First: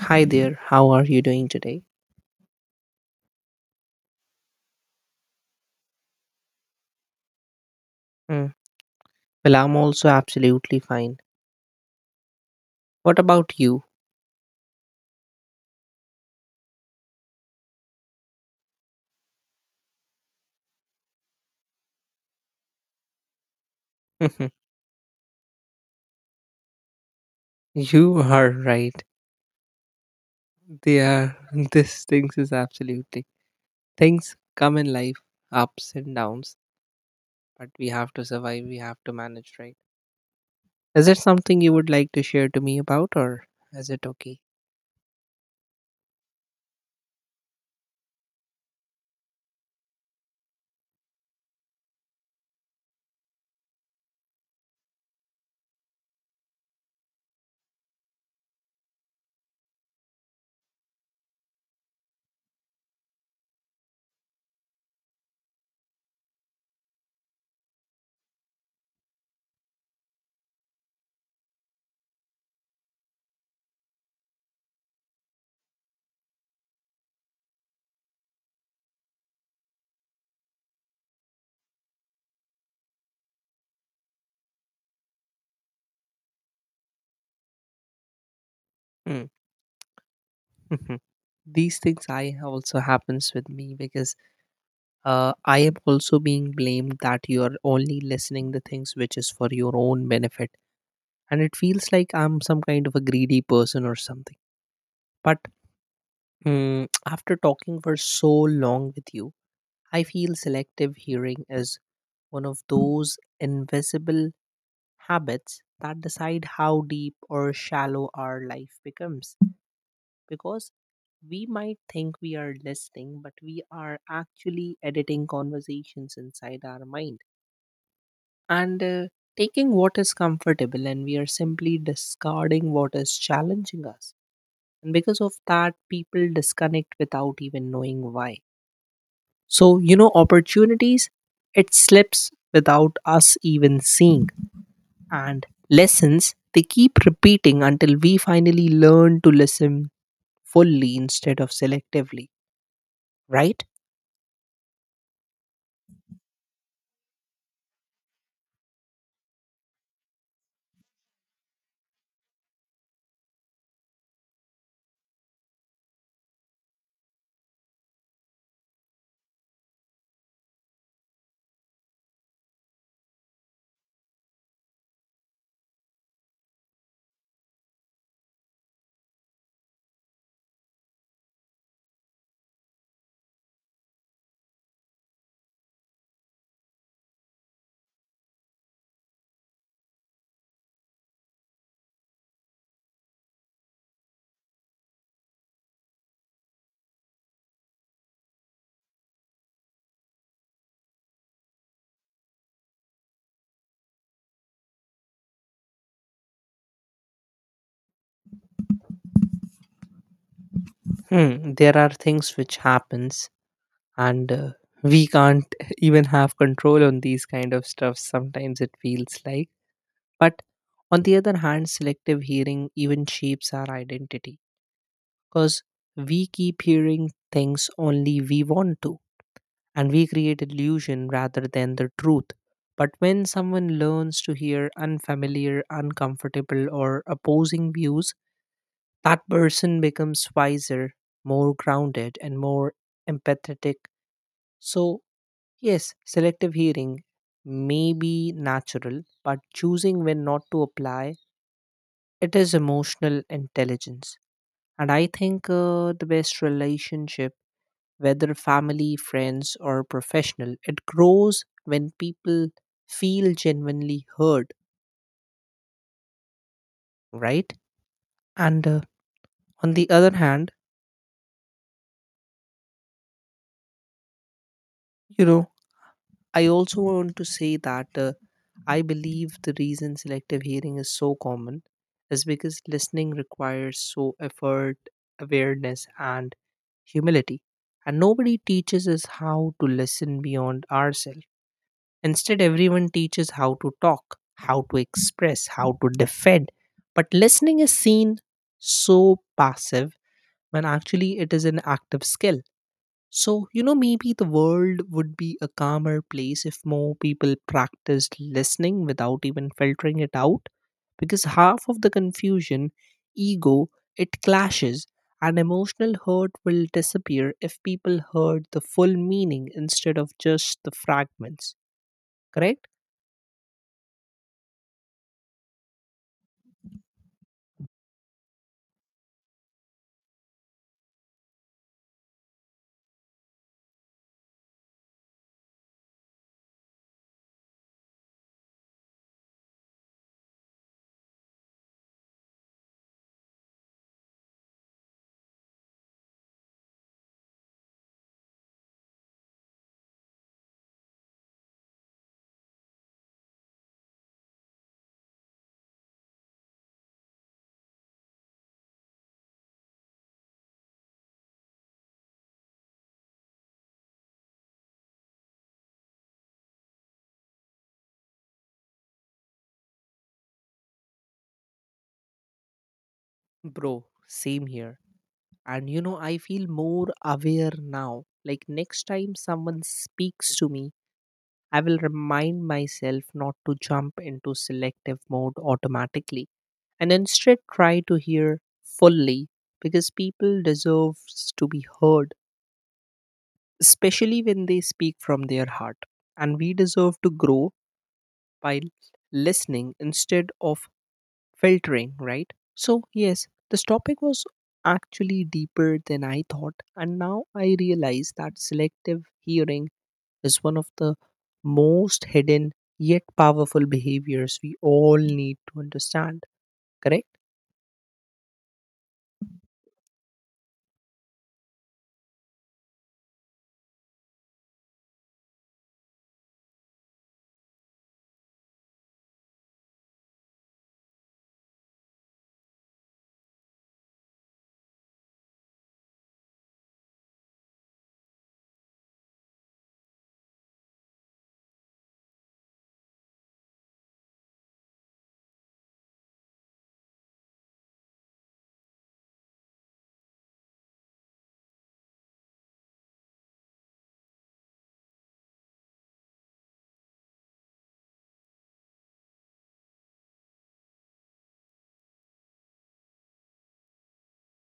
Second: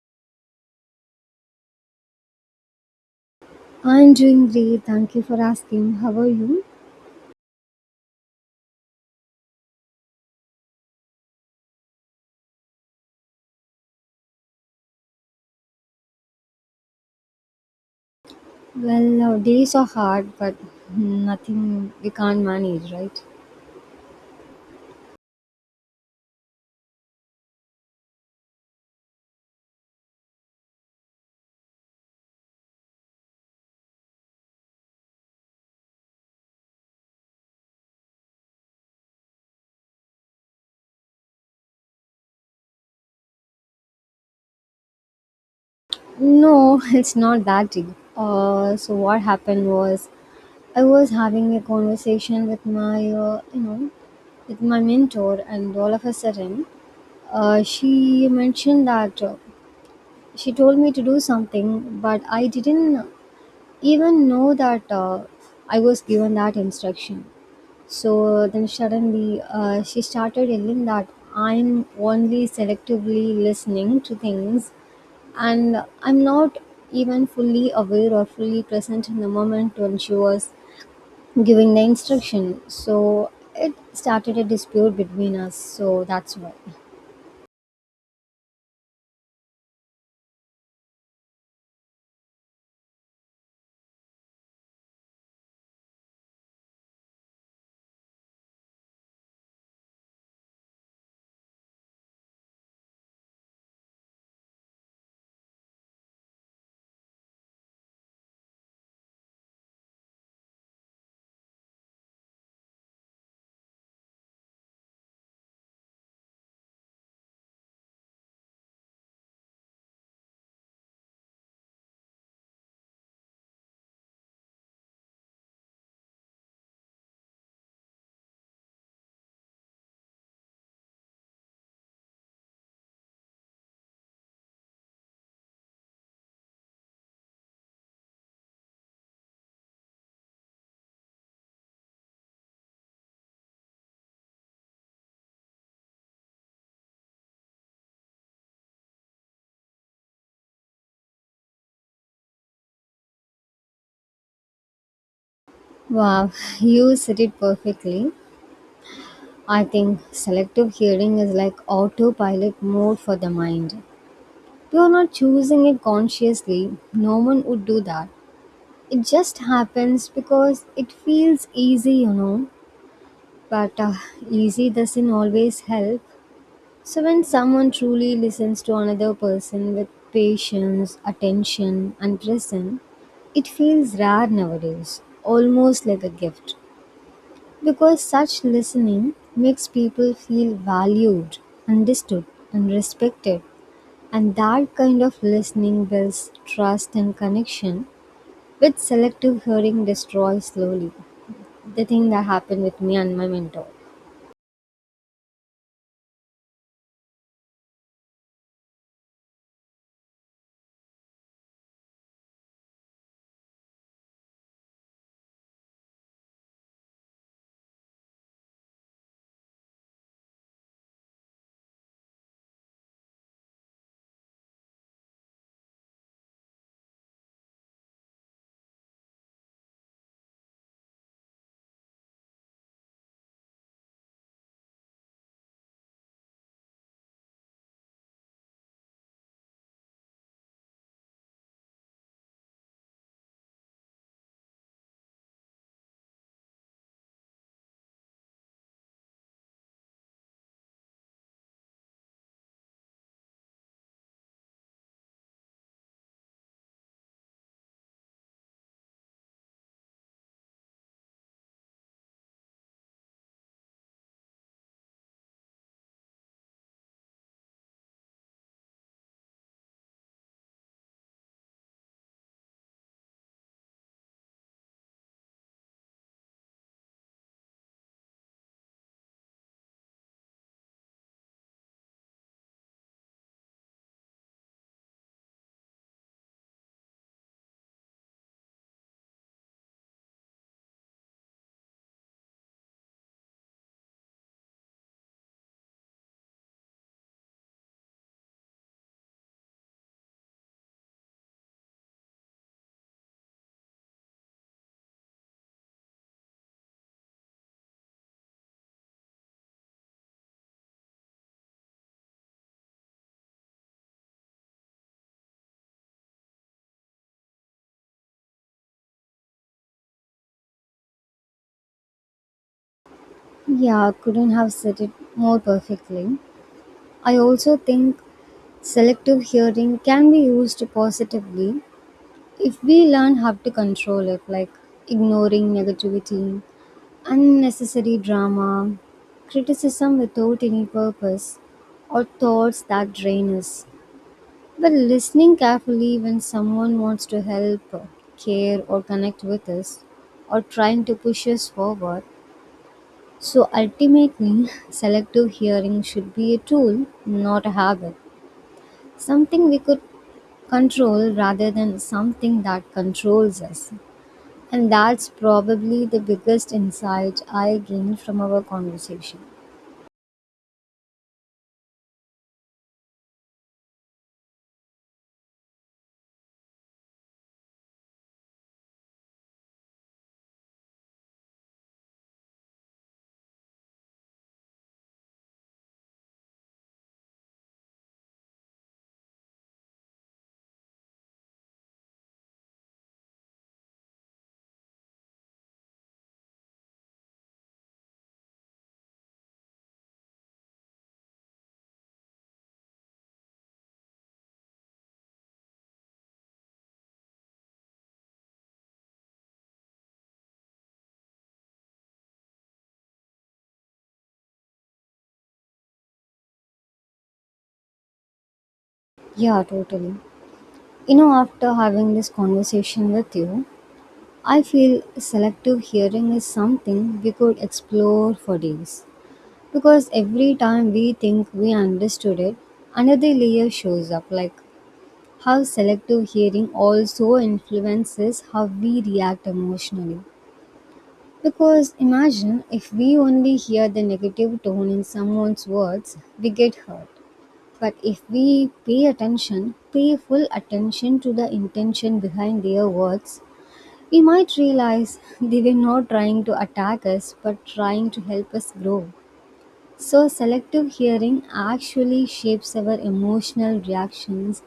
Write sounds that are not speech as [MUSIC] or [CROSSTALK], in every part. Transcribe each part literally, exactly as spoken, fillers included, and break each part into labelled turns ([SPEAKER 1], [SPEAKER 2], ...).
[SPEAKER 1] Hi there, how are you doing today?
[SPEAKER 2] I'm doing great. Thank you for asking. How are you?
[SPEAKER 1] Mm. Well, I'm also absolutely fine. What about you?
[SPEAKER 2] Well, uh, days are hard, but nothing we can't manage, right?
[SPEAKER 1] [LAUGHS] You are right. They are, [LAUGHS] this things is absolutely. Things come in life, ups and downs, but we have to survive, we have to manage, right? Is it something you would like to share to me about, or is it okay?
[SPEAKER 2] No, [LAUGHS] it's not that deep. Uh, so what happened was, I was having a conversation with my, uh, you know, with my mentor, and all of a sudden, uh, she mentioned that uh, she told me to do something, but I didn't even know that uh, I was given that instruction. So then suddenly uh, she started yelling that I'm only selectively listening to things and I'm not even fully aware or fully present in the moment when she was giving the instruction. So it started a dispute between us. So that's why.
[SPEAKER 1] Mm. [LAUGHS] These things I also happens with me because uh, I am also being blamed that you are only listening the things which is for your own benefit, and it feels like I'm some kind of a greedy person or something. But mm, after talking for so long with you, I feel selective hearing is one of those invisible habits that decide how deep or shallow our life becomes. Because we might think we are listening, but we are actually editing conversations inside our mind, and uh, taking what is comfortable, and we are simply discarding what is challenging us. And because of that, people disconnect without even knowing why. So, you know, opportunities, it slips without us even seeing. And lessons, they keep repeating until we finally learn to listen fully instead of selectively, right?
[SPEAKER 2] Wow, [LAUGHS] you said it perfectly. I think selective hearing is like autopilot mode for the mind. You are not choosing it consciously. No one would do that. It just happens because it feels easy, you know. But uh, easy doesn't always help. So, when someone truly listens to another person with patience, attention, and presence, it feels rare nowadays, almost like a gift. Because such listening makes people feel valued, understood, and respected. And that kind of listening builds trust and connection, which selective hearing destroys slowly. The thing that happened with me and my mentor.
[SPEAKER 1] Hmm, there are things which happens, and uh, we can't [LAUGHS] even have control on these kind of stuff. Sometimes it feels like. But on the other hand, selective hearing even shapes our identity, because we keep hearing things only we want to, and we create illusion rather than the truth. But when someone learns to hear unfamiliar, uncomfortable or opposing views, that person becomes wiser, more grounded and more empathetic. So yes, selective hearing may be natural, but choosing when not to apply it is emotional intelligence. And I think uh, the best relationship, whether family, friends, or professional. It grows when people feel genuinely heard, right? And uh, on the other hand, you know, I also want to say that uh, I believe the reason selective hearing is so common is because listening requires so effort, awareness, and humility. And nobody teaches us how to listen beyond ourselves. Instead, everyone teaches how to talk, how to express, how to defend. But listening is seen so passive, when actually it is an active skill. So, you know, maybe the world would be a calmer place if more people practiced listening without even filtering it out. Because half of the confusion, ego, it clashes, and emotional hurt will disappear if people heard the full meaning instead of just the fragments. Correct?
[SPEAKER 2] Yeah, couldn't have said it more perfectly. I also think selective hearing can be used positively if we learn how to control it, like ignoring negativity, unnecessary drama, criticism without any purpose, or thoughts that drain us. But listening carefully when someone wants to help, care, or connect with us, or trying to push us forward. So ultimately, [LAUGHS] selective hearing should be a tool, not a habit, something we could control rather than something that controls us. And that's probably the biggest insight I gained from our conversation.
[SPEAKER 1] Bro, same here. And you know, I feel more aware now. Like next time someone speaks to me, I will remind myself not to jump into selective mode automatically, and instead try to hear fully, because people deserves to be heard, especially when they speak from their heart. And we deserve to grow by listening instead of filtering, right? So, yes, this topic was actually deeper than I thought, and now I realize that selective hearing is one of the most hidden yet powerful behaviors we all need to understand, correct?
[SPEAKER 2] Yeah, totally. You know, after having this conversation with you, I feel selective hearing is something we could explore for days. Because every time we think we understood it, another layer shows up, like how selective hearing also influences how we react emotionally. Because imagine if we only hear the negative tone in someone's words, we get hurt. But if we pay attention, pay full attention to the intention behind their words, we might realize [LAUGHS] they were not trying to attack us but trying to help us grow. So, selective hearing actually shapes our emotional reactions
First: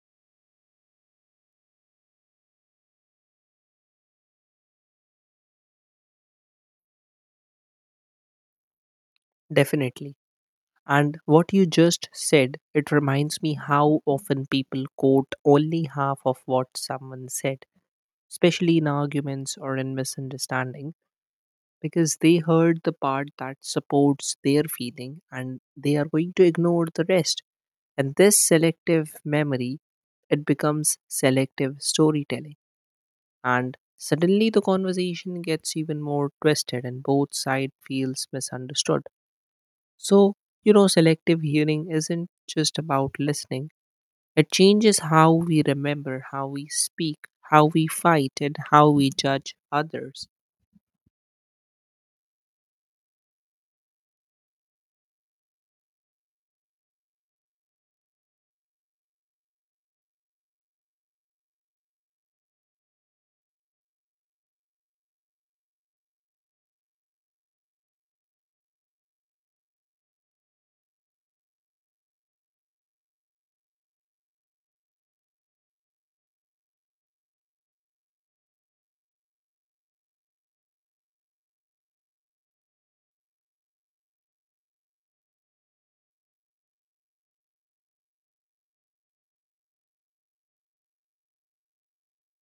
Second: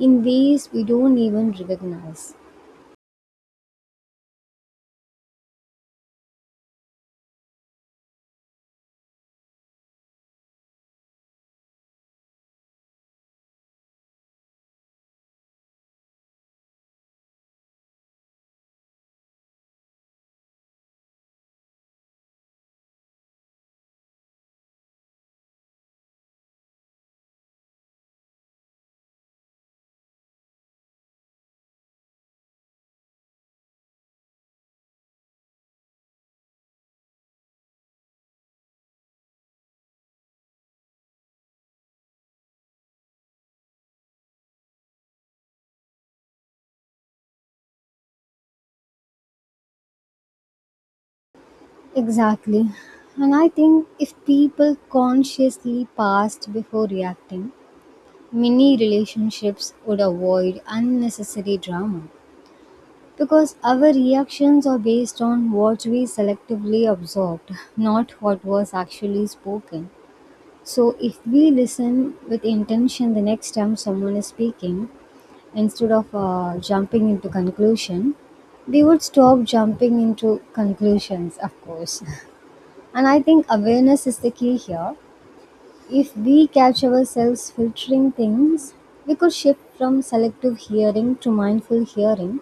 [SPEAKER 2] in ways we don't even recognize.
[SPEAKER 1] Definitely. And what you just said, it reminds me how often people quote only half of what someone said, especially in arguments or in misunderstanding. Because they heard the part that supports their feeling, and they are going to ignore the rest. And this selective memory, it becomes selective storytelling. And suddenly the conversation gets even more twisted, and both side feels misunderstood. So you know, selective hearing isn't just about listening, it changes how we remember, how we speak, how we fight and how we judge others.
[SPEAKER 2] Exactly. And I think if people consciously paused before reacting, many relationships would avoid unnecessary drama. Because our reactions are based on what we selectively absorbed, not what was actually spoken. So, if we listen with intention the next time someone is speaking, instead of uh, jumping into conclusion, we would stop jumping into conclusions, of course. [LAUGHS] And I think awareness is the key here. If we catch ourselves filtering things, we could shift from selective hearing to mindful hearing,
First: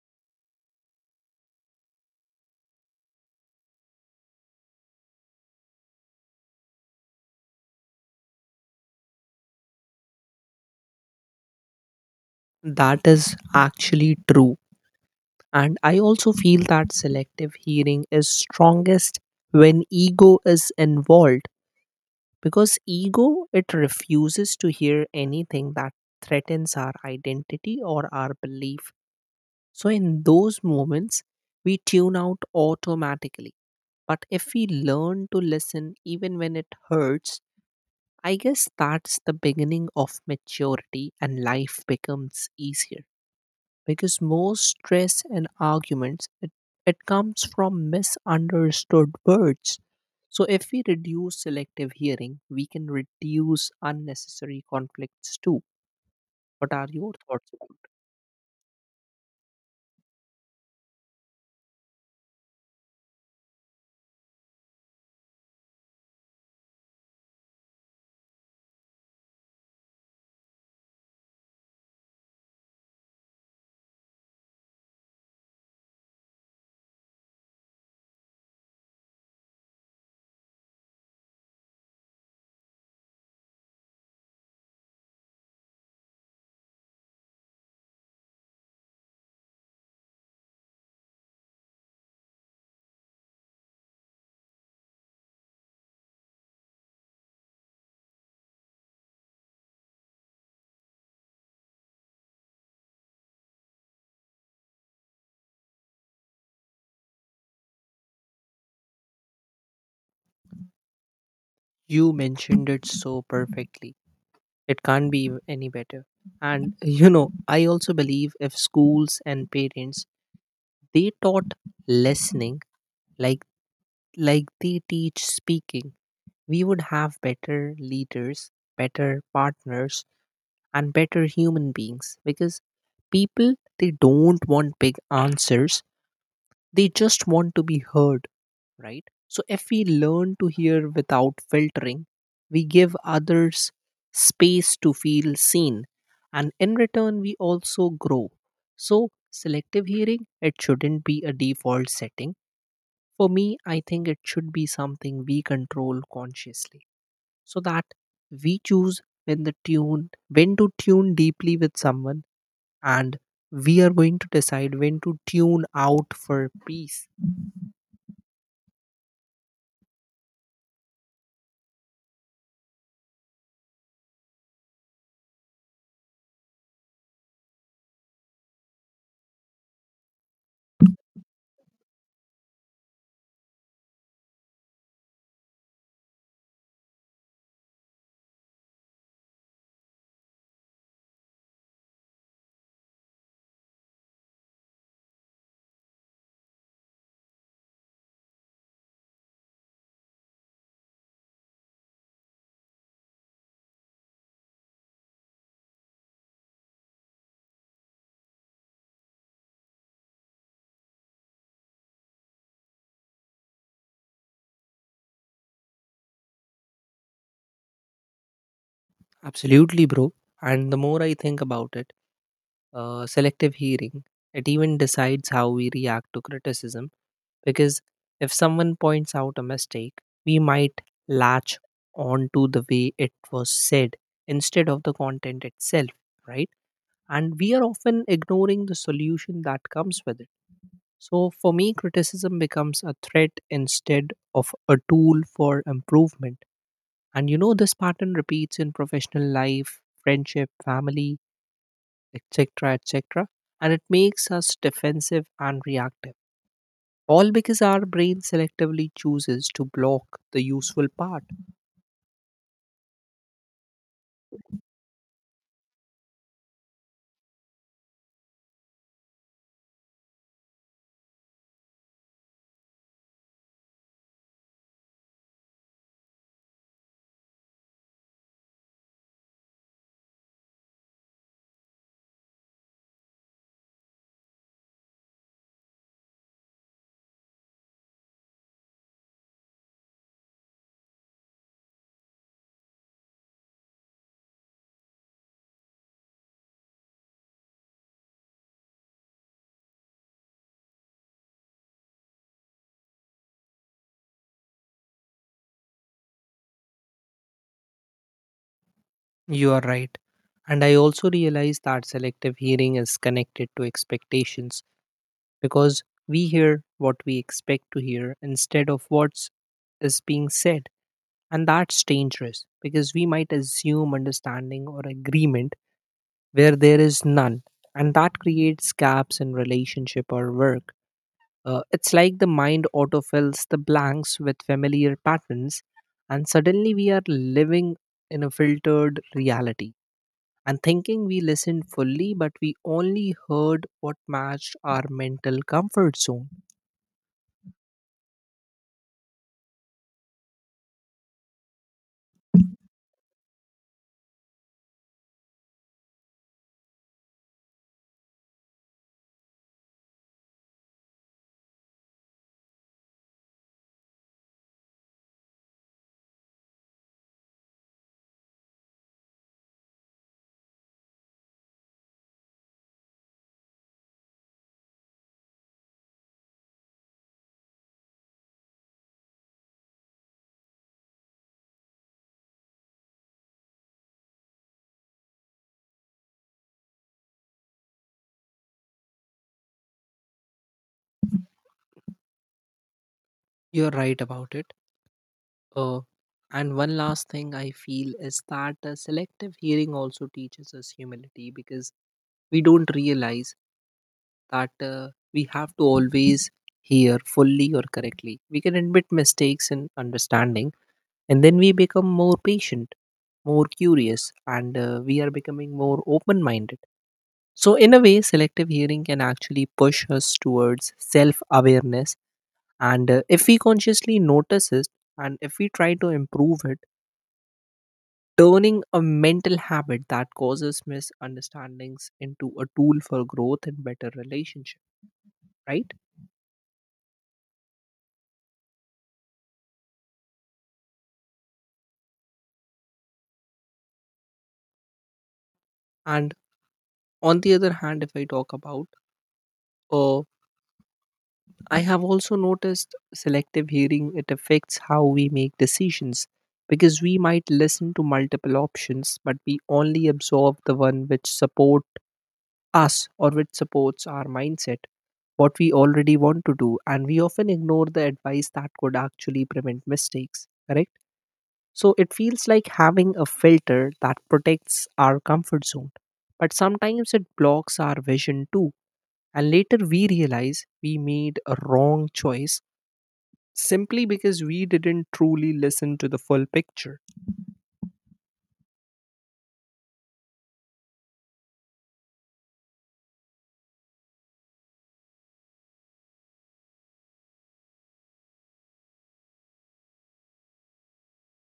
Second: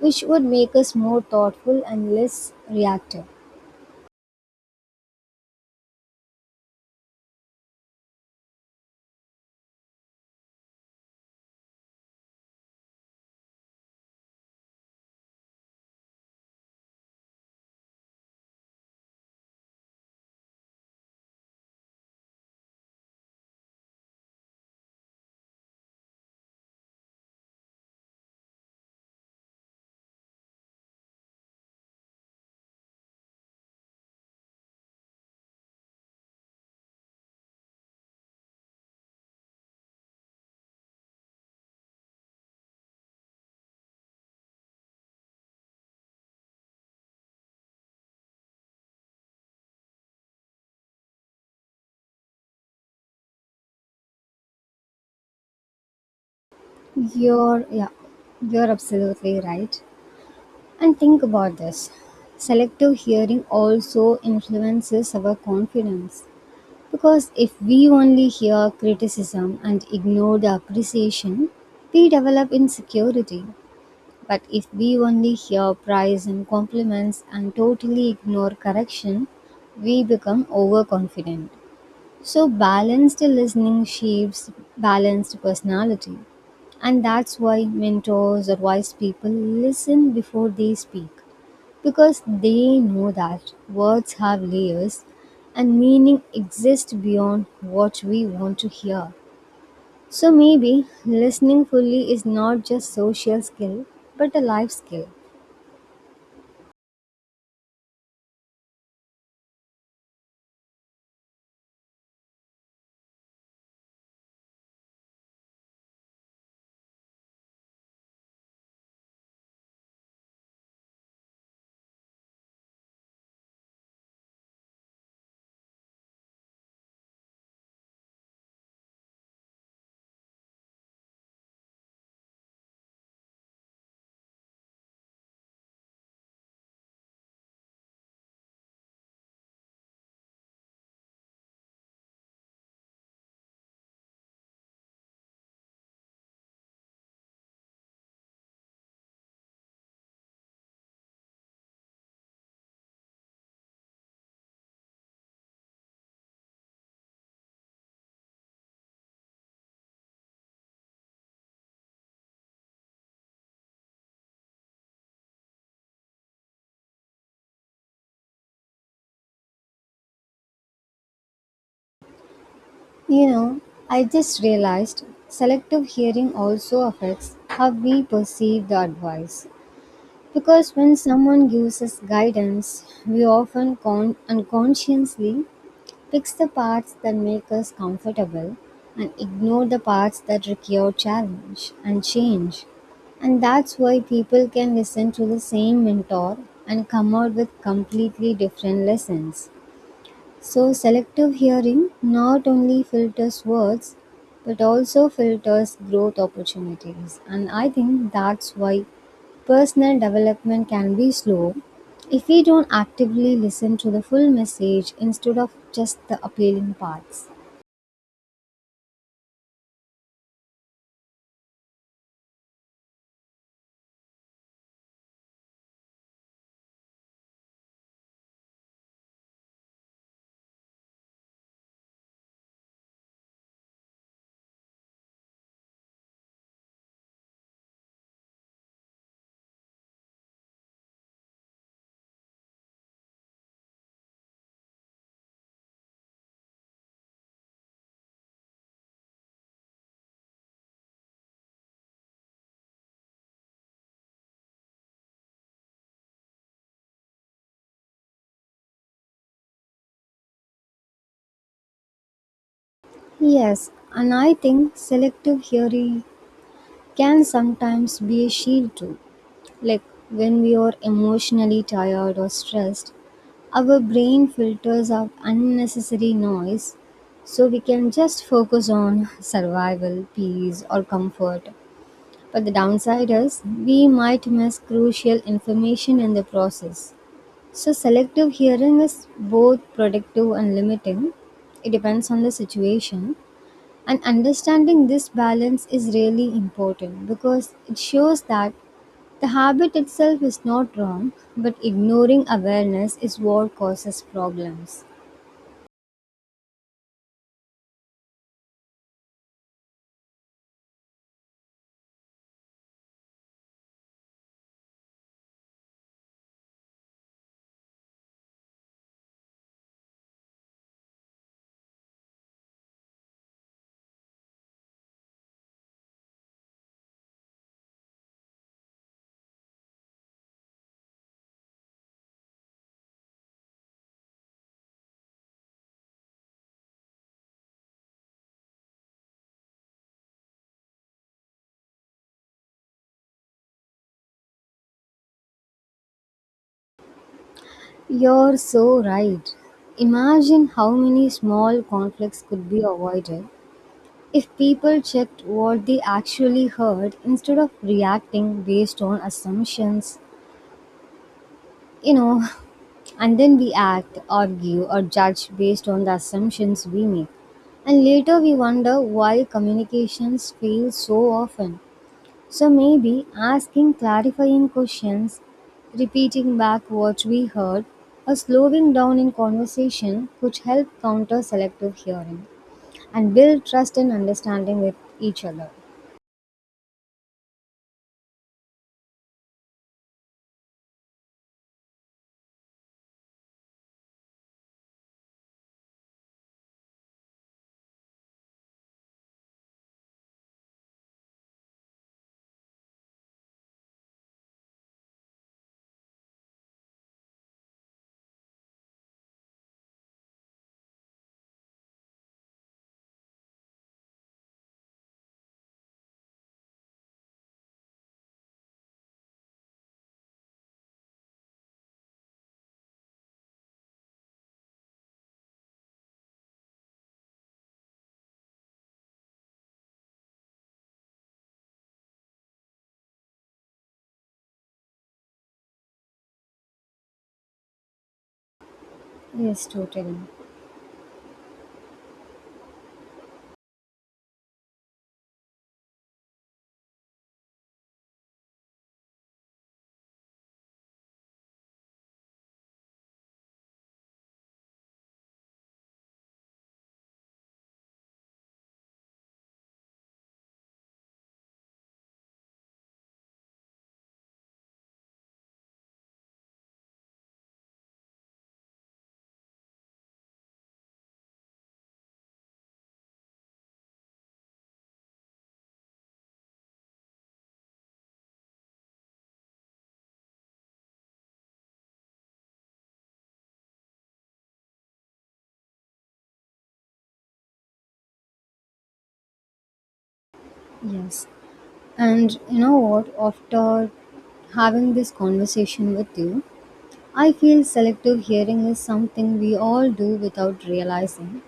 [SPEAKER 2] which would make us more thoughtful and less reactive.
[SPEAKER 1] That is actually true. And I also feel that selective hearing is strongest when ego is involved, because ego, it refuses to hear anything that threatens our identity or our belief. So in those moments, we tune out automatically. But if we learn to listen even when it hurts, I guess that's the beginning of maturity, and life becomes easier, because most stress and arguments, it, it comes from misunderstood words. So if we reduce selective hearing, we can reduce unnecessary conflicts too. What are your thoughts
[SPEAKER 2] you're
[SPEAKER 1] about it?
[SPEAKER 2] yeah you're absolutely right. And think about this. Selective hearing also influences our confidence. Because if we only hear criticism and ignore the appreciation, we develop insecurity. But if we only hear praise and compliments and totally ignore correction, we become overconfident. So, balanced listening shapes balanced personality. And that's why mentors or wise people listen before they speak, because they know that words have layers and meaning exists beyond what we want to hear. So maybe listening fully is not just social skill but a life skill.
[SPEAKER 1] You mentioned it so perfectly, it can't be any better. And you know, I also believe if schools and parents, they taught listening like like they teach speaking, we would have better leaders, better partners, and better human beings. Because people, they don't want big answers, they just want to be heard, right? So if we learn to hear without filtering, we give others space to feel seen, and in return we also grow. So selective hearing, it shouldn't be a default setting. For me, I think it should be something we control consciously, so that we choose when the tune when to tune deeply with someone, and we are going to decide when to tune out for peace.
[SPEAKER 2] You know, I just realized selective hearing also affects how we perceive the advice. Because when someone gives us guidance, we often con- unconsciously fix the parts that make us comfortable and ignore the parts that require challenge and change. And that's why people can listen to the same mentor and come out with completely different lessons. So, selective hearing not only filters words but also filters growth opportunities. And I think that's why personal development can be slow if we don't actively listen to the full message instead of just the appealing parts.
[SPEAKER 1] Absolutely, bro. And the more I think about it, uh, selective hearing, it even decides how we react to criticism, because if someone points out a mistake, we might latch on to the way it was said instead of the content itself, right? And we are often ignoring the solution that comes with it. So for me, criticism becomes a threat instead of a tool for improvement. And you know, this pattern repeats in professional life, friendship, family, et cetera, et cetera. And it makes us defensive and reactive. All because our brain selectively chooses to block the useful part.
[SPEAKER 2] Yes, and I think selective hearing can sometimes be a shield too. Like when we are emotionally tired or stressed, our brain filters out unnecessary noise so we can just focus on survival, peace, or comfort. But the downside is we might miss crucial information in the process. So, selective hearing is both productive and limiting. It depends on the situation. And understanding this balance is really important because it shows that the habit itself is not wrong, but ignoring awareness is what causes problems.
[SPEAKER 1] You are right. And I also realize that selective hearing is connected to expectations. Because we hear what we expect to hear instead of what's is being said, and that's dangerous, because we might assume understanding or agreement where there is none, and that creates gaps in relationship or work. Uh, it's like the mind autofills the blanks with familiar patterns, and suddenly we are living in a filtered reality and thinking we listened fully, but we only heard what matched our mental comfort zone.
[SPEAKER 2] You're so right. Imagine how many small conflicts could be avoided if people checked what they actually heard instead of reacting based on assumptions. You know, [LAUGHS] and then we act, argue, or judge based on the assumptions we make. And later we wonder why communications fail so often. So maybe asking clarifying questions, repeating back what we heard, or slowing down in conversation could help counter selective hearing and build trust and understanding with each other.
[SPEAKER 1] You're right about it. Uh, and one last thing I feel is that uh, selective hearing also teaches us humility, because we don't realize that uh, we have to always hear fully or correctly. We can admit mistakes in understanding, and then we become more patient, more curious, and uh, we are becoming more open minded. So, in a way, selective hearing can actually push us towards self awareness. And uh, if we consciously notice it and if we try to improve it, turning a mental habit that causes misunderstandings into a tool for growth and better relationship, right?
[SPEAKER 2] Yes, totally.
[SPEAKER 1] And on the other hand, if I talk about, uh, I have also noticed selective hearing, it affects how we make decisions, because we might listen to multiple options, but we only absorb the one which support us or which supports our mindset, what we already want to do, and we often ignore the advice that could actually prevent mistakes, correct? So it feels like having a filter that protects our comfort zone, but sometimes it blocks our vision too. And later we realize we made a wrong choice simply because we didn't truly listen to the full picture.
[SPEAKER 2] Yes. And you know what? After having this conversation with you, I feel selective hearing is something we all do without realizing,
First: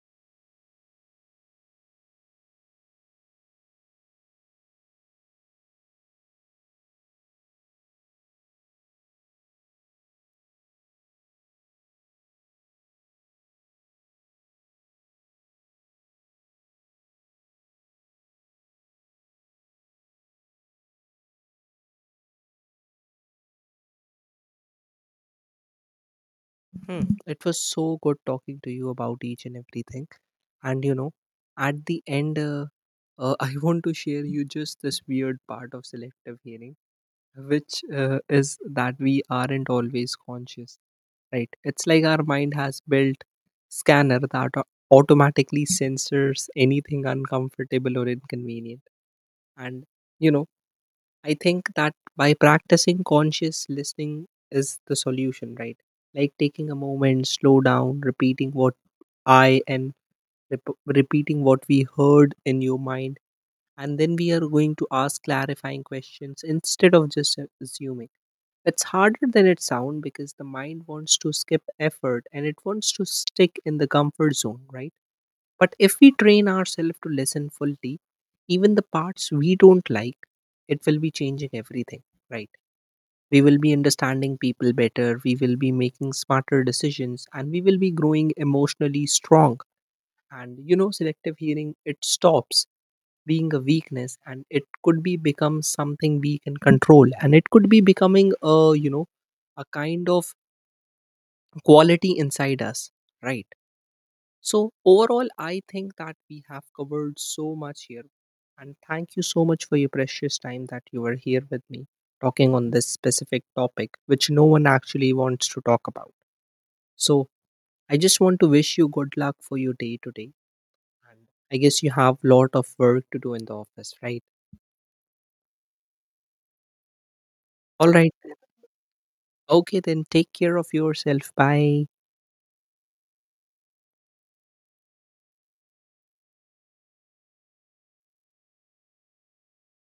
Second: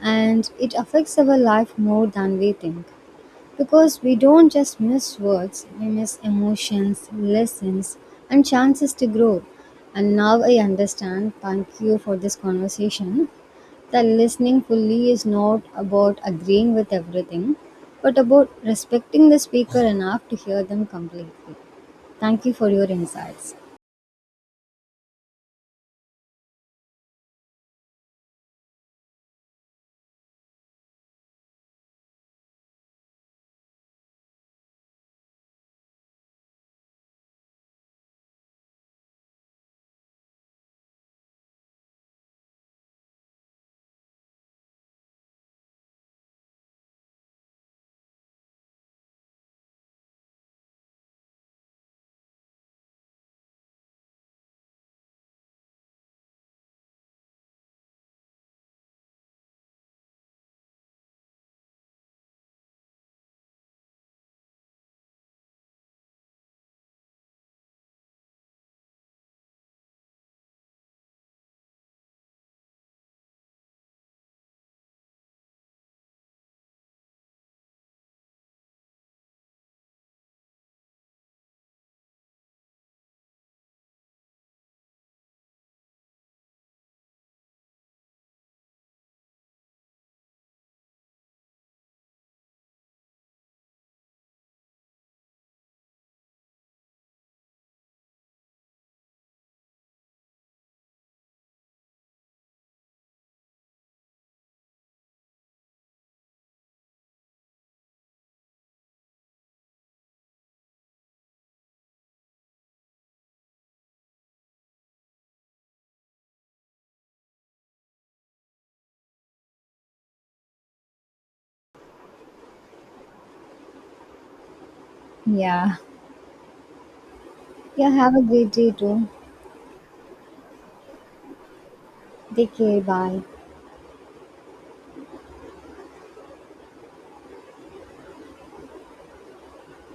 [SPEAKER 2] and it affects our life more than we think. Because we don't just miss words, we miss emotions, lessons, and chances to grow. And now I understand, thank you for this conversation, that listening fully is not about agreeing with everything, but about respecting the speaker enough to hear them completely. Thank you for your insights.
[SPEAKER 1] Hmm. It was so good talking to you about each and everything. And you know, at the end, uh, uh, [LAUGHS] I want to share you just this weird part of selective hearing, which uh, is that we aren't always conscious, right? It's like our mind has built scanner that au- automatically censors anything uncomfortable or inconvenient, and you know. I think that by practicing conscious listening is the solution, right? Like taking a moment, slow down, repeating what I and rep- repeating what we heard in your mind. And then we are going to ask clarifying questions instead of just a- assuming. It's harder than it sounds, because the mind wants to skip effort and it wants to stick in the comfort zone, right? But if we train ourselves to listen fully, even the parts we don't like, it will be changing everything, right? We will be understanding people better, we will be making smarter decisions, and we will be growing emotionally strong. And you know, selective hearing, it stops being a weakness, and it could be become something we can control, and it could be becoming a, you know, a kind of quality inside us, right? So, overall, I think that we have covered so much here. And thank you so much for your precious time that you were here with me talking on this specific topic, which no one actually wants to talk about. So, I just want to wish you good luck for your day today. And I guess you have lot of work to do in the office, right?
[SPEAKER 2] Yeah.
[SPEAKER 1] All
[SPEAKER 2] Yeah,
[SPEAKER 1] right.
[SPEAKER 2] have a great day too.
[SPEAKER 1] Okay, then take care of yourself. Bye.
[SPEAKER 2] Take care. Bye.